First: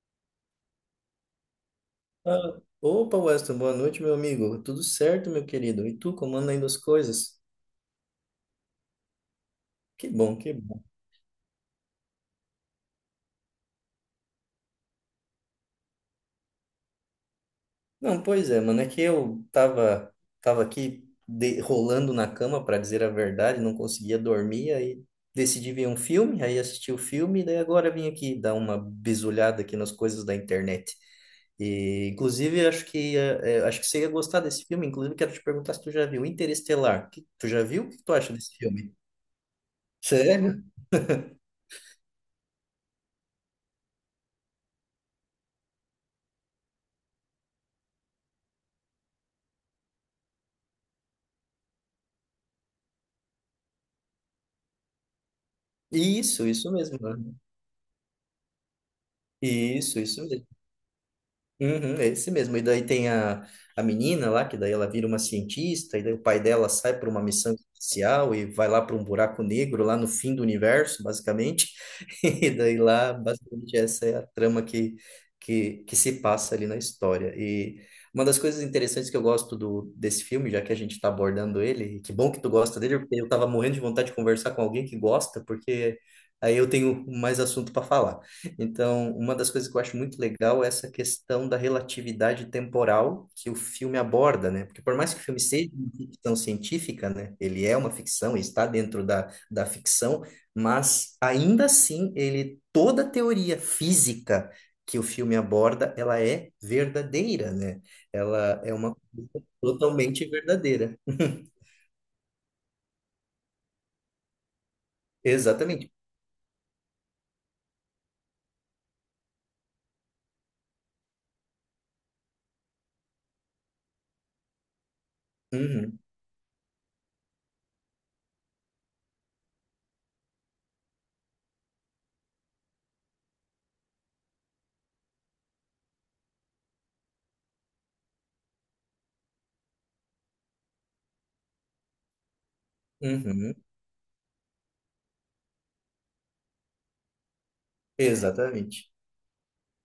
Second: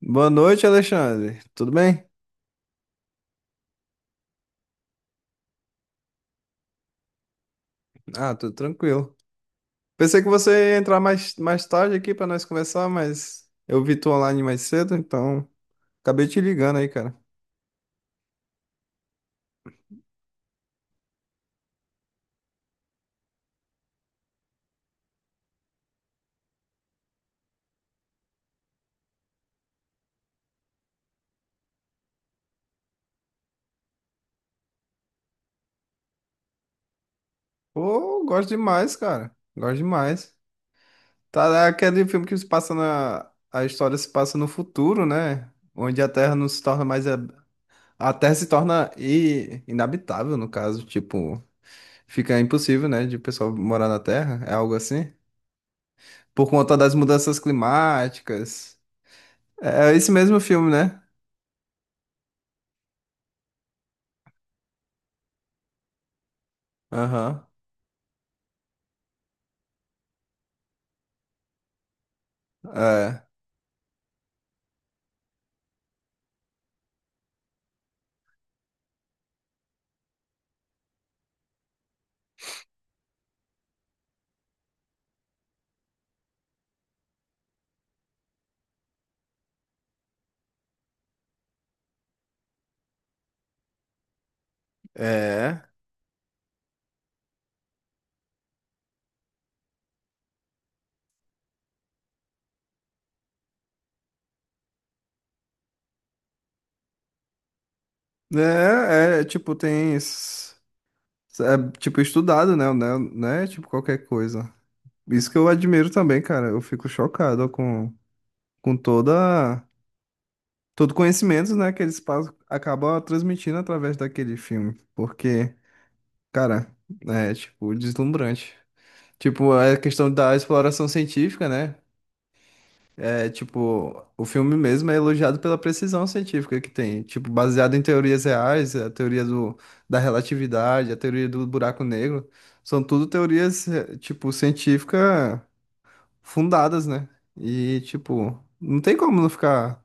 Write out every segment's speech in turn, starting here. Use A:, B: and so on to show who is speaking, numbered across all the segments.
A: Boa noite, Alexandre. Tudo bem?
B: Ah, opa, Weston, boa noite, meu amigo. Tudo certo, meu querido? E tu, como anda indo as coisas?
A: Ah, tudo tranquilo.
B: Que
A: Pensei que
B: bom, que
A: você ia
B: bom.
A: entrar mais tarde aqui para nós conversar, mas eu vi tu online mais cedo, então acabei te ligando aí, cara.
B: Não, pois é, mano, é que eu tava aqui rolando na cama, para dizer a verdade, não conseguia dormir, aí decidi ver um filme, aí assisti o filme, daí agora vim aqui dar uma bisulhada aqui nas coisas da internet. E, inclusive, acho que acho que você ia gostar desse filme, inclusive quero te perguntar se tu já viu Interestelar. Tu já viu? O que tu
A: Pô,
B: acha
A: gosto
B: desse filme?
A: demais, cara. Gosto demais.
B: Sério?
A: Tá, é aquele filme que se passa na. A história se passa no futuro, né? Onde a Terra não se torna mais. A Terra se torna inabitável, no caso. Tipo, fica impossível, né, de o pessoal morar na Terra. É algo assim.
B: Isso,
A: Por
B: isso
A: conta das
B: mesmo, né?
A: mudanças climáticas. É
B: Isso,
A: esse
B: isso
A: mesmo
B: mesmo.
A: filme, né?
B: Uhum, é esse mesmo. E daí tem a menina lá, que daí ela vira uma cientista, e daí o pai dela sai para uma
A: Aham.
B: missão espacial e vai lá para um buraco negro, lá no fim do universo, basicamente. E daí lá,
A: É.
B: basicamente, essa é a trama que se passa ali na história. E uma das coisas interessantes que eu gosto desse filme, já que a gente está abordando ele, e que bom que tu gosta dele, porque eu estava morrendo de vontade de conversar com alguém que gosta, porque aí eu tenho mais assunto para falar. Então, uma das coisas que eu acho muito legal é essa questão da relatividade temporal que o filme aborda, né? Porque por mais que o filme
A: É.
B: seja uma ficção científica, né? Ele é uma ficção, ele está dentro da ficção, mas ainda assim, ele toda a teoria física que o filme aborda, ela é verdadeira, né? Ela é uma
A: É, é, tipo, tem.
B: totalmente
A: s-
B: verdadeira.
A: É, tipo, estudado, né? Não é, tipo, qualquer coisa. Isso que eu admiro
B: Exatamente.
A: também, cara. Eu fico chocado. Com toda. Todo conhecimento, né? Que eles passam, acabam transmitindo através daquele filme. Porque,
B: Uhum,
A: cara, é, tipo, deslumbrante. Tipo, a questão da exploração científica, né? É tipo, o filme mesmo é elogiado pela precisão científica que tem, tipo, baseado em teorias reais, a teoria da relatividade, a teoria do buraco negro, são tudo
B: uhum,
A: teorias, tipo, científicas fundadas, né? E, tipo, não
B: exatamente.
A: tem como não ficar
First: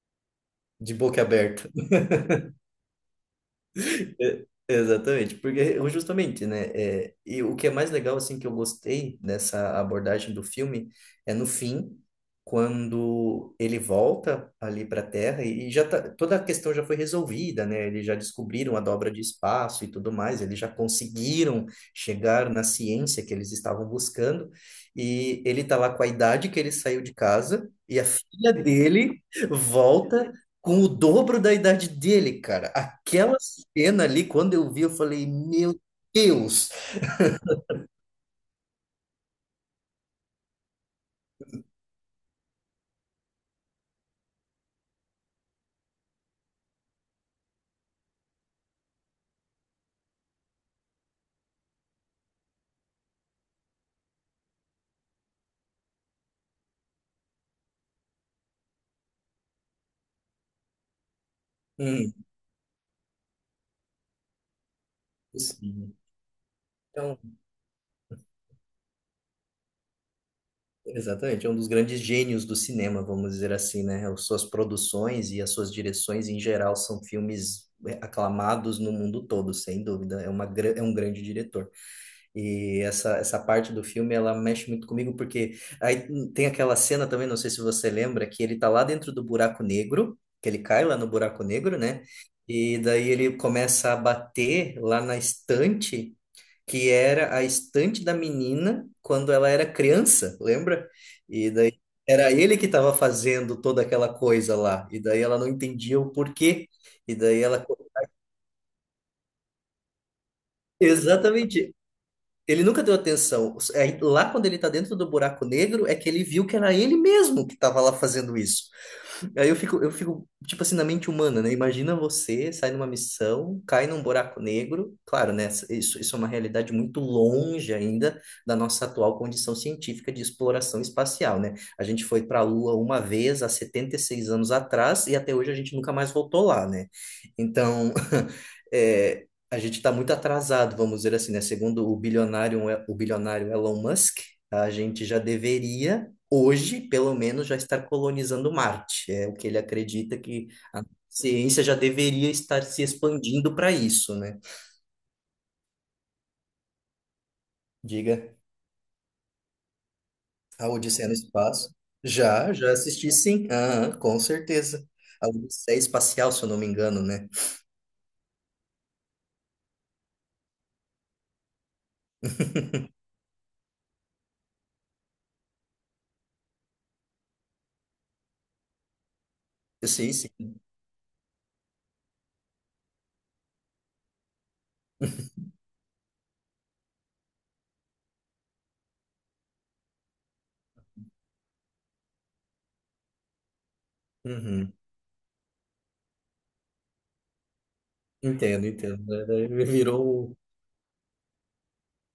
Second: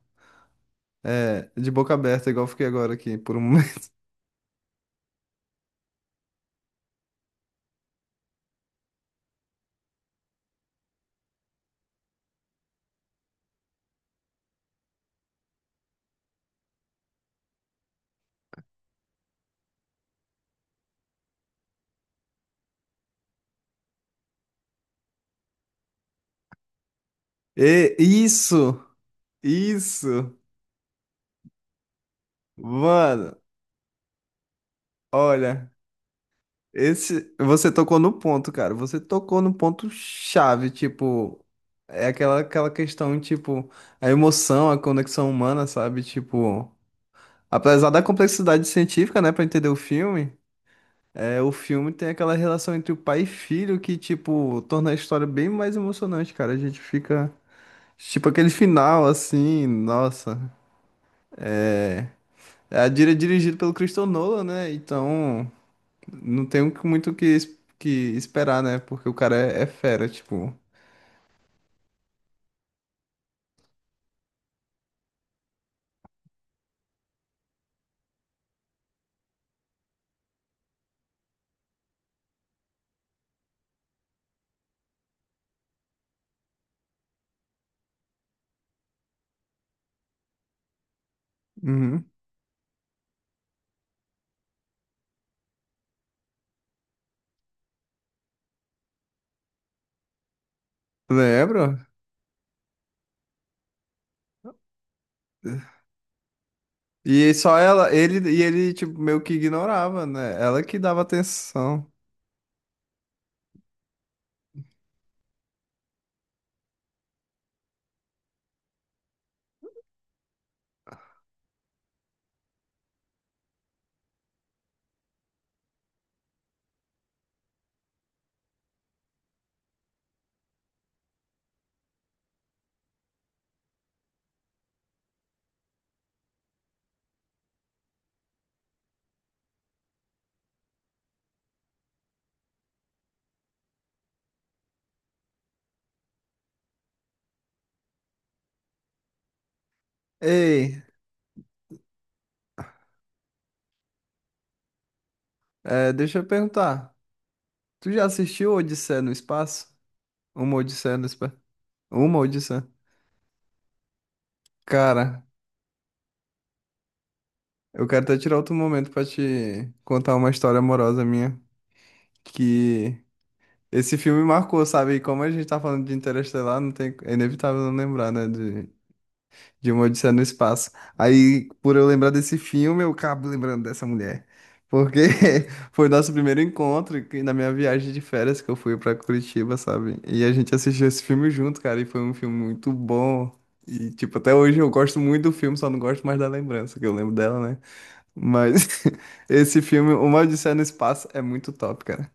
B: De boca aberta.
A: de boca aberta, igual eu fiquei agora aqui por um momento.
B: É, exatamente, porque justamente, né, é, e o que é mais legal, assim, que eu gostei dessa abordagem do filme é no fim, quando ele volta ali para a Terra e já tá, toda a questão já foi resolvida, né, eles já descobriram a dobra de espaço e tudo mais, eles já conseguiram chegar na ciência que eles estavam buscando e ele tá lá com a idade que ele saiu de casa
A: E
B: e a filha
A: isso,
B: dele volta
A: isso,
B: com o dobro da idade dele, cara. Aquela
A: mano,
B: cena ali, quando eu vi, eu falei,
A: olha.
B: meu Deus!
A: Esse, você tocou no ponto, cara. Você tocou no ponto chave, tipo, é aquela questão, tipo, a emoção, a conexão humana, sabe? Tipo, apesar da complexidade científica, né, pra entender o filme, o filme tem aquela relação entre o pai e filho que, tipo, torna a história bem mais emocionante, cara. A gente fica, tipo, aquele final assim, nossa.
B: Hum,
A: É a dirigido pelo Christopher Nolan, né? Então,
B: sim.
A: não tem muito o
B: Então,
A: que esperar, né? Porque o cara é fera, tipo.
B: exatamente, é um dos grandes gênios do cinema, vamos dizer assim, né? As suas produções e as suas direções em geral são filmes é, aclamados no mundo todo, sem dúvida. É uma, é um grande diretor. E essa parte do filme, ela mexe muito comigo, porque aí tem aquela cena também, não sei se você lembra, que ele tá lá dentro do buraco negro, que ele cai lá no buraco negro, né?
A: Uhum.
B: E daí ele começa a bater lá na estante, que era a estante da menina quando ela era criança, lembra? E
A: Lembro.
B: daí era ele que estava fazendo toda aquela coisa lá, e daí ela não entendia o porquê, e
A: E
B: daí
A: só
B: ela...
A: ela, ele tipo meio que ignorava, né? Ela que dava
B: Exatamente.
A: atenção.
B: Ele nunca deu atenção. É, lá quando ele tá dentro do buraco negro, é que ele viu que era ele mesmo que tava lá fazendo isso. Aí eu fico, tipo assim, na mente humana, né? Imagina você sai numa missão, cai num buraco negro. Claro, né? Isso é uma realidade muito longe ainda da nossa atual condição científica de exploração espacial, né? A gente foi para a Lua uma vez há 76 anos atrás e até hoje a gente nunca mais voltou lá, né? Então, é, a gente está muito atrasado, vamos dizer assim, né? Segundo o bilionário Elon Musk, a gente já deveria hoje, pelo menos, já estar colonizando Marte. É o que ele acredita que
A: Ei,
B: a ciência já deveria estar se expandindo para isso, né?
A: deixa eu perguntar. Tu já
B: Diga,
A: assistiu Odisseia no Espaço? Uma
B: a
A: Odisseia no
B: Odisseia no
A: Espaço.
B: Espaço.
A: Uma Odisseia.
B: Já assisti sim, ah, com certeza.
A: Cara,
B: A Odisseia Espacial, se eu não me engano, né?
A: eu quero até tirar outro momento pra te contar uma história amorosa minha que esse filme marcou, sabe? E como a gente tá falando de Interestelar, não tem é inevitável não lembrar, né, de uma
B: Sim,
A: Odisseia no
B: sim.
A: Espaço. Aí, por eu lembrar desse filme, eu acabo lembrando dessa mulher. Porque foi nosso primeiro encontro na minha viagem de férias que eu fui pra Curitiba, sabe? E a gente assistiu esse filme junto, cara, e foi um filme muito bom. E, tipo, até hoje eu
B: Uhum.
A: gosto muito do filme, só não gosto mais da lembrança, que eu lembro dela, né?
B: Entendo,
A: Mas
B: entendo. É,
A: esse
B: é,
A: filme, Uma
B: virou
A: Odisseia no Espaço, é muito top, cara.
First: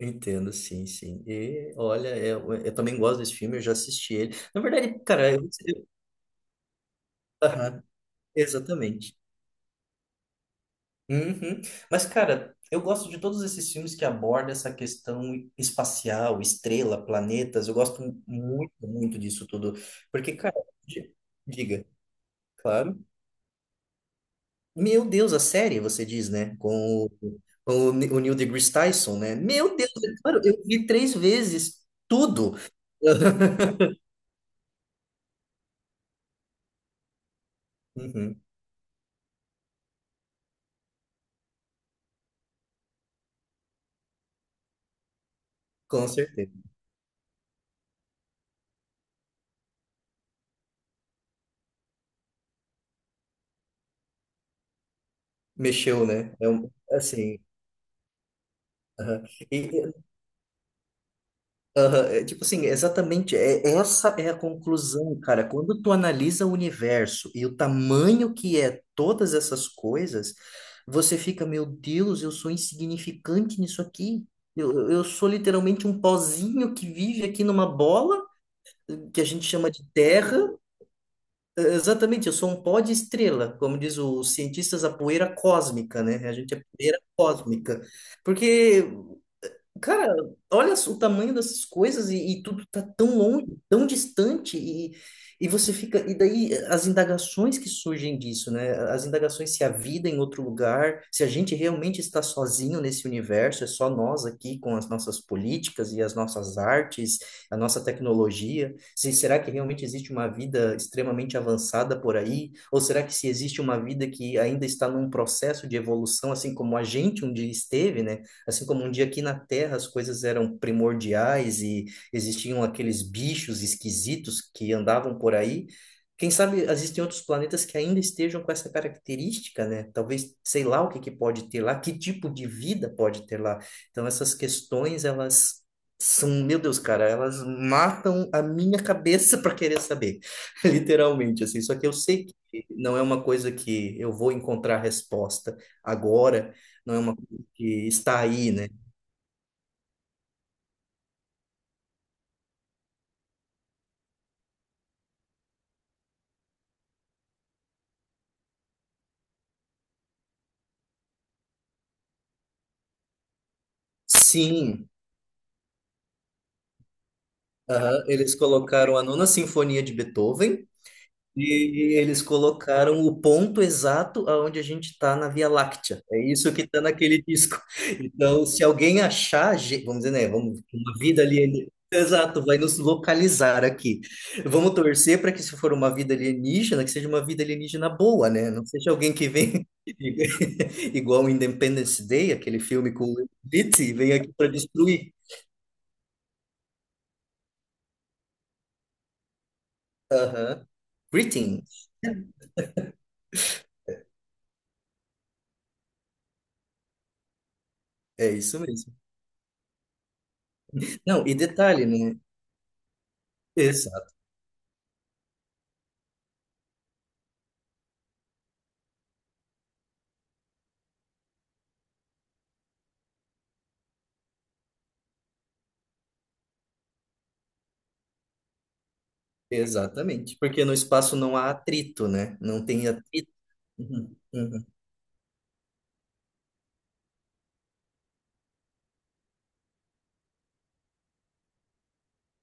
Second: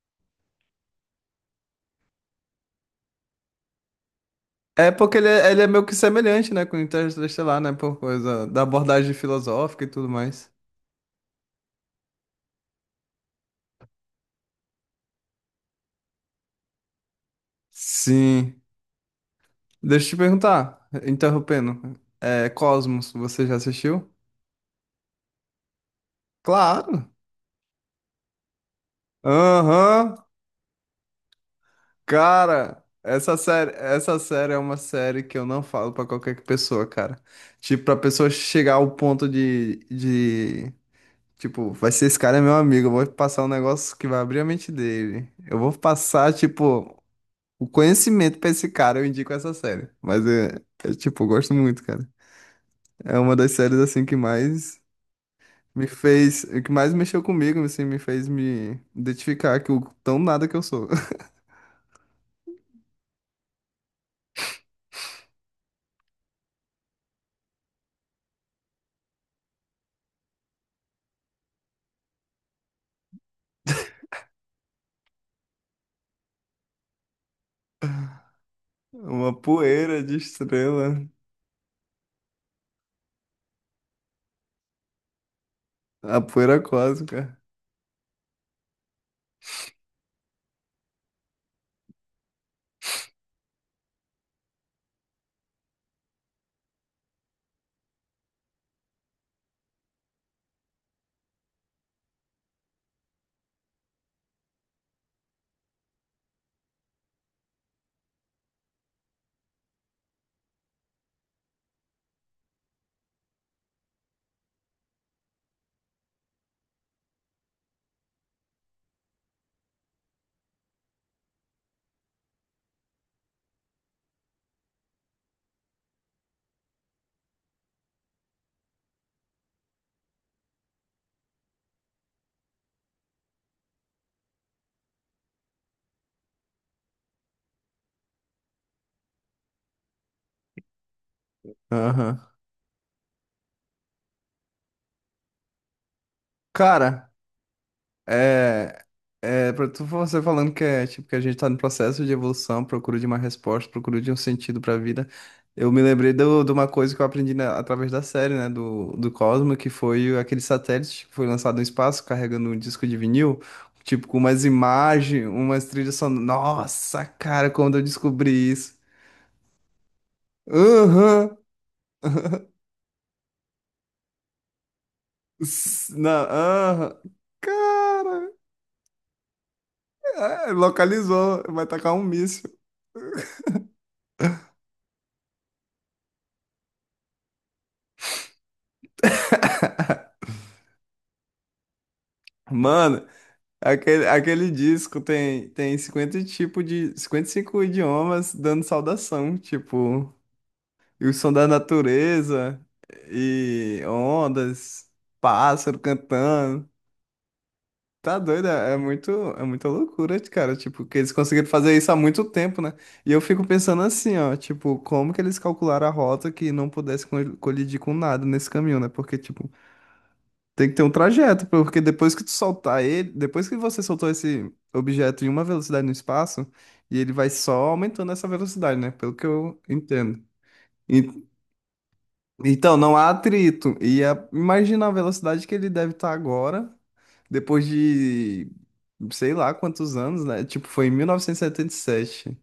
B: um, entendo, sim, sim. E olha, eu também gosto desse filme, eu já assisti ele. Na
A: É
B: verdade,
A: porque ele
B: cara, eu,
A: é, ele é meio
B: eu-
A: que semelhante, né, com o Interestelar, né?
B: Aham,
A: Por coisa da abordagem
B: exatamente.
A: filosófica e tudo mais.
B: Uhum. Mas, cara, eu gosto de todos esses filmes que abordam essa questão espacial, estrela, planetas. Eu gosto
A: Sim.
B: muito, muito disso tudo.
A: Deixa eu te
B: Porque, cara,
A: perguntar,
B: di- diga,
A: interrompendo.
B: claro.
A: Cosmos, você já assistiu?
B: Meu Deus, a série, você diz, né? Com
A: Claro.
B: o Neil deGrasse Tyson, né? Meu Deus,
A: Aham.
B: é claro, eu vi três vezes tudo.
A: Cara, essa série, essa série é uma série que eu não falo pra qualquer pessoa, cara. Tipo, pra pessoa
B: Uhum,
A: chegar ao ponto de, tipo, vai ser esse cara é meu amigo, eu vou passar um negócio que vai abrir a mente dele. Eu vou
B: com
A: passar,
B: certeza.
A: tipo, o conhecimento pra esse cara, eu indico essa série. Mas é tipo, eu gosto muito, cara. É uma das séries assim que mais me
B: Mexeu, né?
A: fez,
B: É
A: o que
B: um,
A: mais mexeu
B: assim.
A: comigo, assim, me fez me
B: Aham.
A: identificar que o
B: E,
A: tão nada que eu sou.
B: aham, é, tipo assim, é exatamente, é, essa é a conclusão, cara. Quando tu analisa o universo e o tamanho que é todas essas coisas, você fica, meu Deus, eu sou insignificante nisso aqui. Eu sou literalmente um pozinho que vive aqui numa bola, que a
A: Uma
B: gente chama de
A: poeira de
B: terra.
A: estrela,
B: É, exatamente, eu sou um pó de estrela, como diz os cientistas, a poeira cósmica, né?
A: a
B: A gente
A: poeira
B: é poeira
A: cósmica.
B: cósmica. Porque cara, olha só o tamanho dessas coisas e tudo tá tão longe, tão distante e você fica e daí as indagações que surgem disso, né? As indagações se a vida é em outro lugar, se a gente realmente está sozinho nesse universo, é só nós aqui com as nossas políticas e as nossas artes, a nossa tecnologia. Se será que realmente existe uma vida extremamente avançada por aí? Ou será que se existe uma vida que ainda está num processo de evolução, assim como a gente um dia esteve, né? Assim como um dia aqui na Terra as coisas eram primordiais e existiam aqueles bichos esquisitos que andavam por aí, quem sabe existem outros planetas que ainda estejam com essa característica, né? Talvez, sei lá o que que pode ter lá, que tipo de vida pode ter lá. Então essas questões, elas são, meu Deus, cara, elas matam a minha cabeça para querer saber, literalmente, assim. Só que eu
A: Aham.
B: sei que não é uma coisa que eu vou encontrar resposta agora, não é
A: Cara,
B: uma que está aí, né?
A: é. Você falando que é tipo que a gente tá no processo de evolução, procura de uma resposta, procura de um sentido pra vida. Eu me lembrei de uma coisa que eu aprendi através da série, né, do Cosmo, que foi aquele satélite que foi lançado no espaço carregando um disco de vinil, tipo com umas
B: Sim,
A: imagens, umas trilhas sonoras. Nossa, cara, quando eu
B: aham,
A: descobri
B: eles
A: isso.
B: colocaram a Nona Sinfonia de Beethoven
A: Aham.
B: e eles colocaram o ponto exato aonde a gente está na Via Láctea.
A: Não,
B: É isso que está
A: aham.
B: naquele disco.
A: Cara,
B: Então, se alguém achar, vamos dizer, né? Vamos, uma vida
A: localizou, vai
B: alienígena.
A: tacar um
B: Exato,
A: míssil.
B: vai nos localizar aqui. Vamos torcer para que, se for uma vida alienígena, que seja uma vida alienígena boa, né? Não seja alguém que vem igual o Independence Day, aquele filme com
A: Mano,
B: o Will Smith, e
A: Aquele,
B: vem aqui para
A: aquele disco
B: destruir.
A: tem 50 tipo de 55 idiomas dando saudação, tipo,
B: Aham.
A: e o som da
B: Greeting.
A: natureza e ondas, pássaro cantando. Tá
B: É
A: doido,
B: isso
A: é é
B: mesmo.
A: muito, é muita loucura, cara, tipo, que eles
B: Não, e
A: conseguiram fazer
B: detalhe,
A: isso há
B: né?
A: muito tempo, né? E eu fico pensando
B: Exato,
A: assim, ó, tipo, como que eles calcularam a rota que não pudesse colidir com nada nesse caminho, né? Porque, tipo, tem que ter um trajeto, porque depois que tu soltar ele, depois que você soltou esse objeto em uma velocidade no espaço, e ele vai só aumentando essa velocidade, né? Pelo que eu entendo.
B: exatamente. Porque no espaço
A: E-
B: não há atrito, né? Não
A: então,
B: tem
A: não há
B: atrito.
A: atrito. E
B: Uhum, uhum,
A: imagina a velocidade que ele deve estar agora, depois de sei lá quantos anos, né? Tipo, foi em 1977.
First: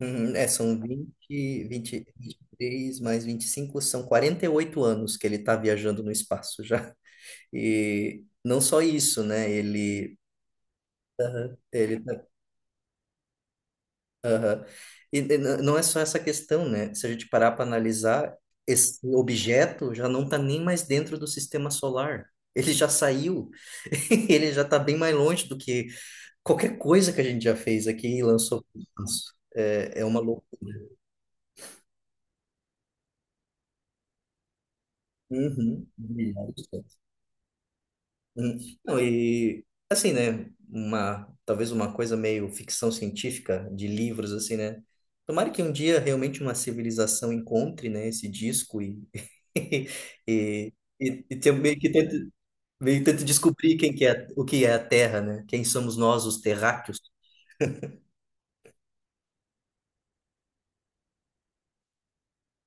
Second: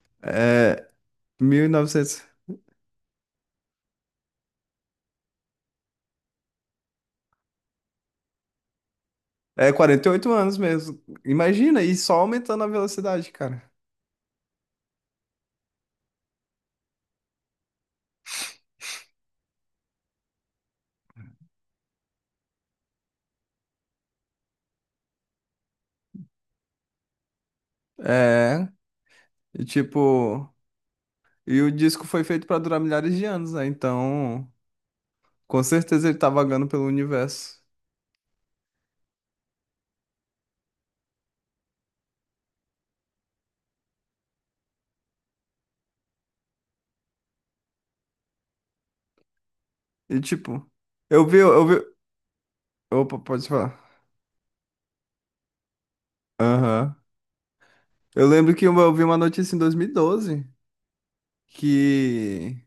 B: uhum. É, são vinte e
A: 1900.
B: 23 mais 25, são 48 anos que ele está viajando no espaço já. E não só isso, né?
A: É,
B: Ele,
A: 48 anos mesmo.
B: aham,
A: Imagina, e
B: ele
A: só
B: tá.
A: aumentando a velocidade, cara.
B: Não é só essa questão, né? Se a gente parar para analisar, esse objeto já não está nem mais dentro do sistema solar. Ele já saiu, ele já está bem mais longe do que qualquer coisa que a gente já fez aqui e lançou
A: É,
B: para espaço.
A: e
B: É, é uma loucura.
A: tipo. E o disco foi feito pra durar milhares de anos, né? Então, com
B: Uhum.
A: certeza ele tá vagando pelo universo.
B: Hum, não, e assim, né? Uma, talvez uma coisa meio ficção científica de livros, assim, né? Tomara que um dia realmente uma civilização encontre, né, esse disco
A: E tipo,
B: e, e,
A: eu
B: e
A: vi,
B: tem-
A: eu vi.
B: meio que tente, meio que
A: Opa,
B: tente
A: pode
B: descobrir
A: falar.
B: quem que é, o que é a Terra, né? Quem somos nós, os
A: Aham.
B: terráqueos.
A: Eu lembro que eu vi uma notícia em 2012 que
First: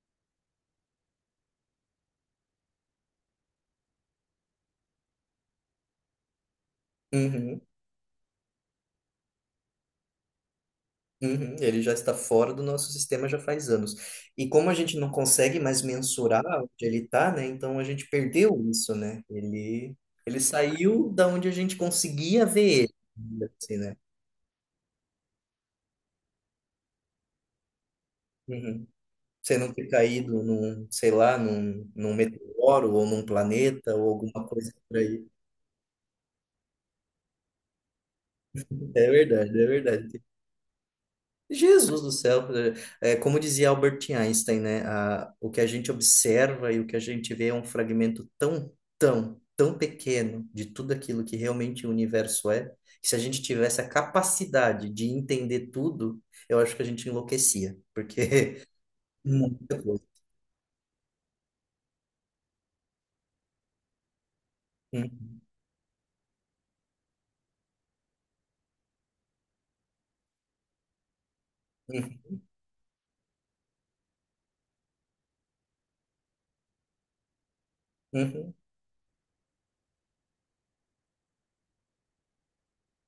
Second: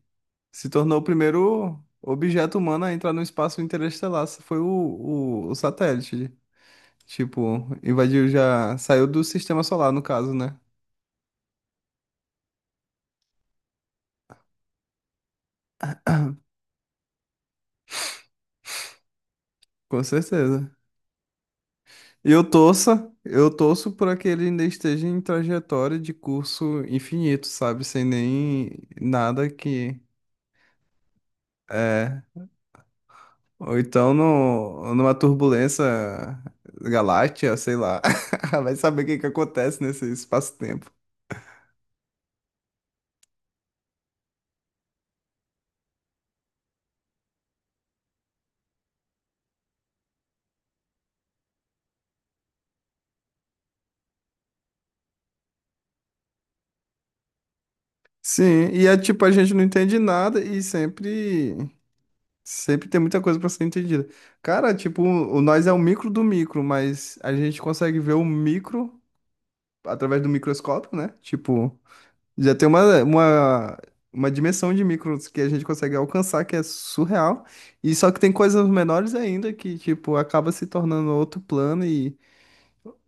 A: se tornou o primeiro objeto humano a entrar no espaço interestelar. Foi o satélite.
B: Uhum.
A: Tipo, invadiu já. Saiu do sistema solar, no caso, né?
B: Uhum, ele já está fora do nosso sistema já faz anos. E como a gente não consegue mais mensurar onde ele está, né? Então a gente perdeu isso, né? Ele,
A: Com
B: ele
A: certeza.
B: saiu da onde a gente conseguia
A: Eu
B: ver ele,
A: torça,
B: ainda
A: eu
B: assim,
A: torço
B: né?
A: para que ele ainda esteja em trajetória de curso infinito, sabe? Sem nem
B: Uhum.
A: nada
B: Você não ter
A: que
B: caído num, sei lá, num
A: é.
B: meteoro ou num
A: Ou
B: planeta ou
A: então
B: alguma coisa
A: no,
B: por
A: numa
B: aí.
A: turbulência galáctea, sei lá. Vai saber o
B: É
A: que que
B: verdade, é
A: acontece nesse
B: verdade.
A: espaço-tempo.
B: Jesus do céu, é, é, como dizia Albert Einstein, né? A, o que a gente observa e o que a gente vê é um fragmento tão, tão, tão pequeno de tudo aquilo que realmente o universo é, que se a gente tivesse a capacidade de entender tudo, eu acho que a gente enlouquecia, porque
A: Sim, e é tipo, a gente não
B: muita
A: entende
B: coisa.
A: nada e sempre tem muita coisa para ser entendida. Cara, tipo,
B: Uhum,
A: o nós é o micro do micro, mas a gente consegue ver o micro através do microscópio, né? Tipo.
B: uhum,
A: Já tem uma dimensão de micros que a gente consegue alcançar que é surreal. E só que tem
B: uhum,
A: coisas menores ainda que, tipo, acaba se tornando outro plano e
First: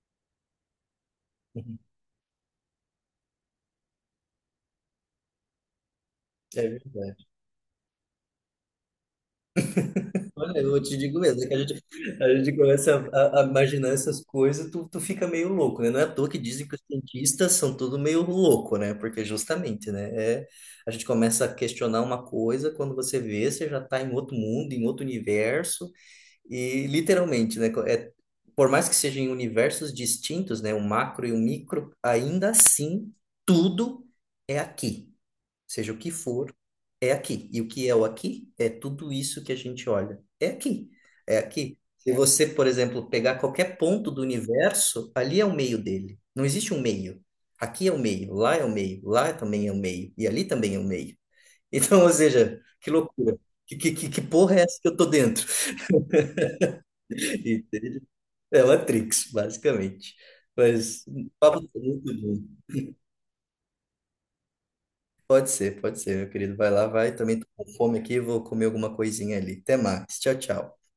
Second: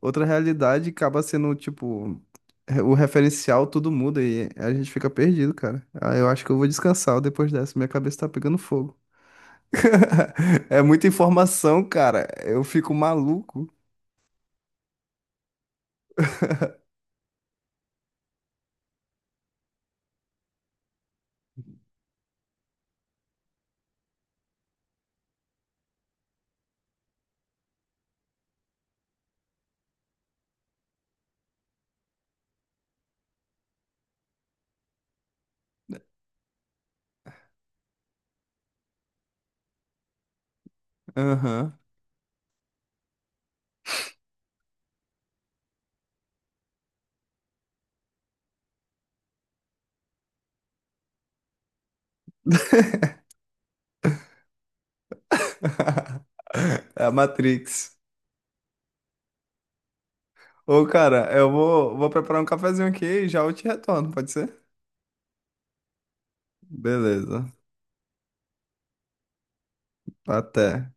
A: outra realidade, e acaba sendo,
B: uhum.
A: tipo, o referencial, tudo muda e a gente fica perdido, cara. Ah, eu acho que eu vou
B: É
A: descansar
B: verdade.
A: depois dessa, minha cabeça tá pegando fogo.
B: Olha,
A: É
B: eu te
A: muita
B: digo mesmo, é que
A: informação, cara.
B: a gente
A: Eu fico
B: começa a
A: maluco.
B: imaginar essas coisas, tu fica meio louco, né? Não é à toa que dizem que os cientistas são tudo meio louco, né? Porque justamente, né? É, a gente começa a questionar uma coisa, quando você vê, você já está em outro mundo, em outro universo, e literalmente, né? É, por mais que sejam em universos distintos, né? O macro e o micro, ainda assim, tudo é aqui seja o que for, é aqui. E o que é o aqui é tudo isso que a gente olha. É aqui. É aqui.
A: Aham.
B: Se você, por exemplo, pegar qualquer ponto do universo, ali é o meio dele. Não existe um meio. Aqui é o meio, lá é o meio, lá também é o meio, e ali também é o meio. Então, ou seja, que loucura. Que porra é essa que eu tô dentro?
A: É a Matrix.
B: Entende? É Matrix, basicamente.
A: Ô,
B: Mas
A: cara,
B: o
A: eu
B: papo tá
A: vou, vou
B: muito
A: preparar um
B: bom.
A: cafezinho aqui e já eu te retorno, pode ser?
B: Pode ser, meu querido. Vai lá, vai. Também tô
A: Beleza.
B: com fome aqui, vou comer alguma coisinha ali. Até mais. Tchau, tchau.
A: Até.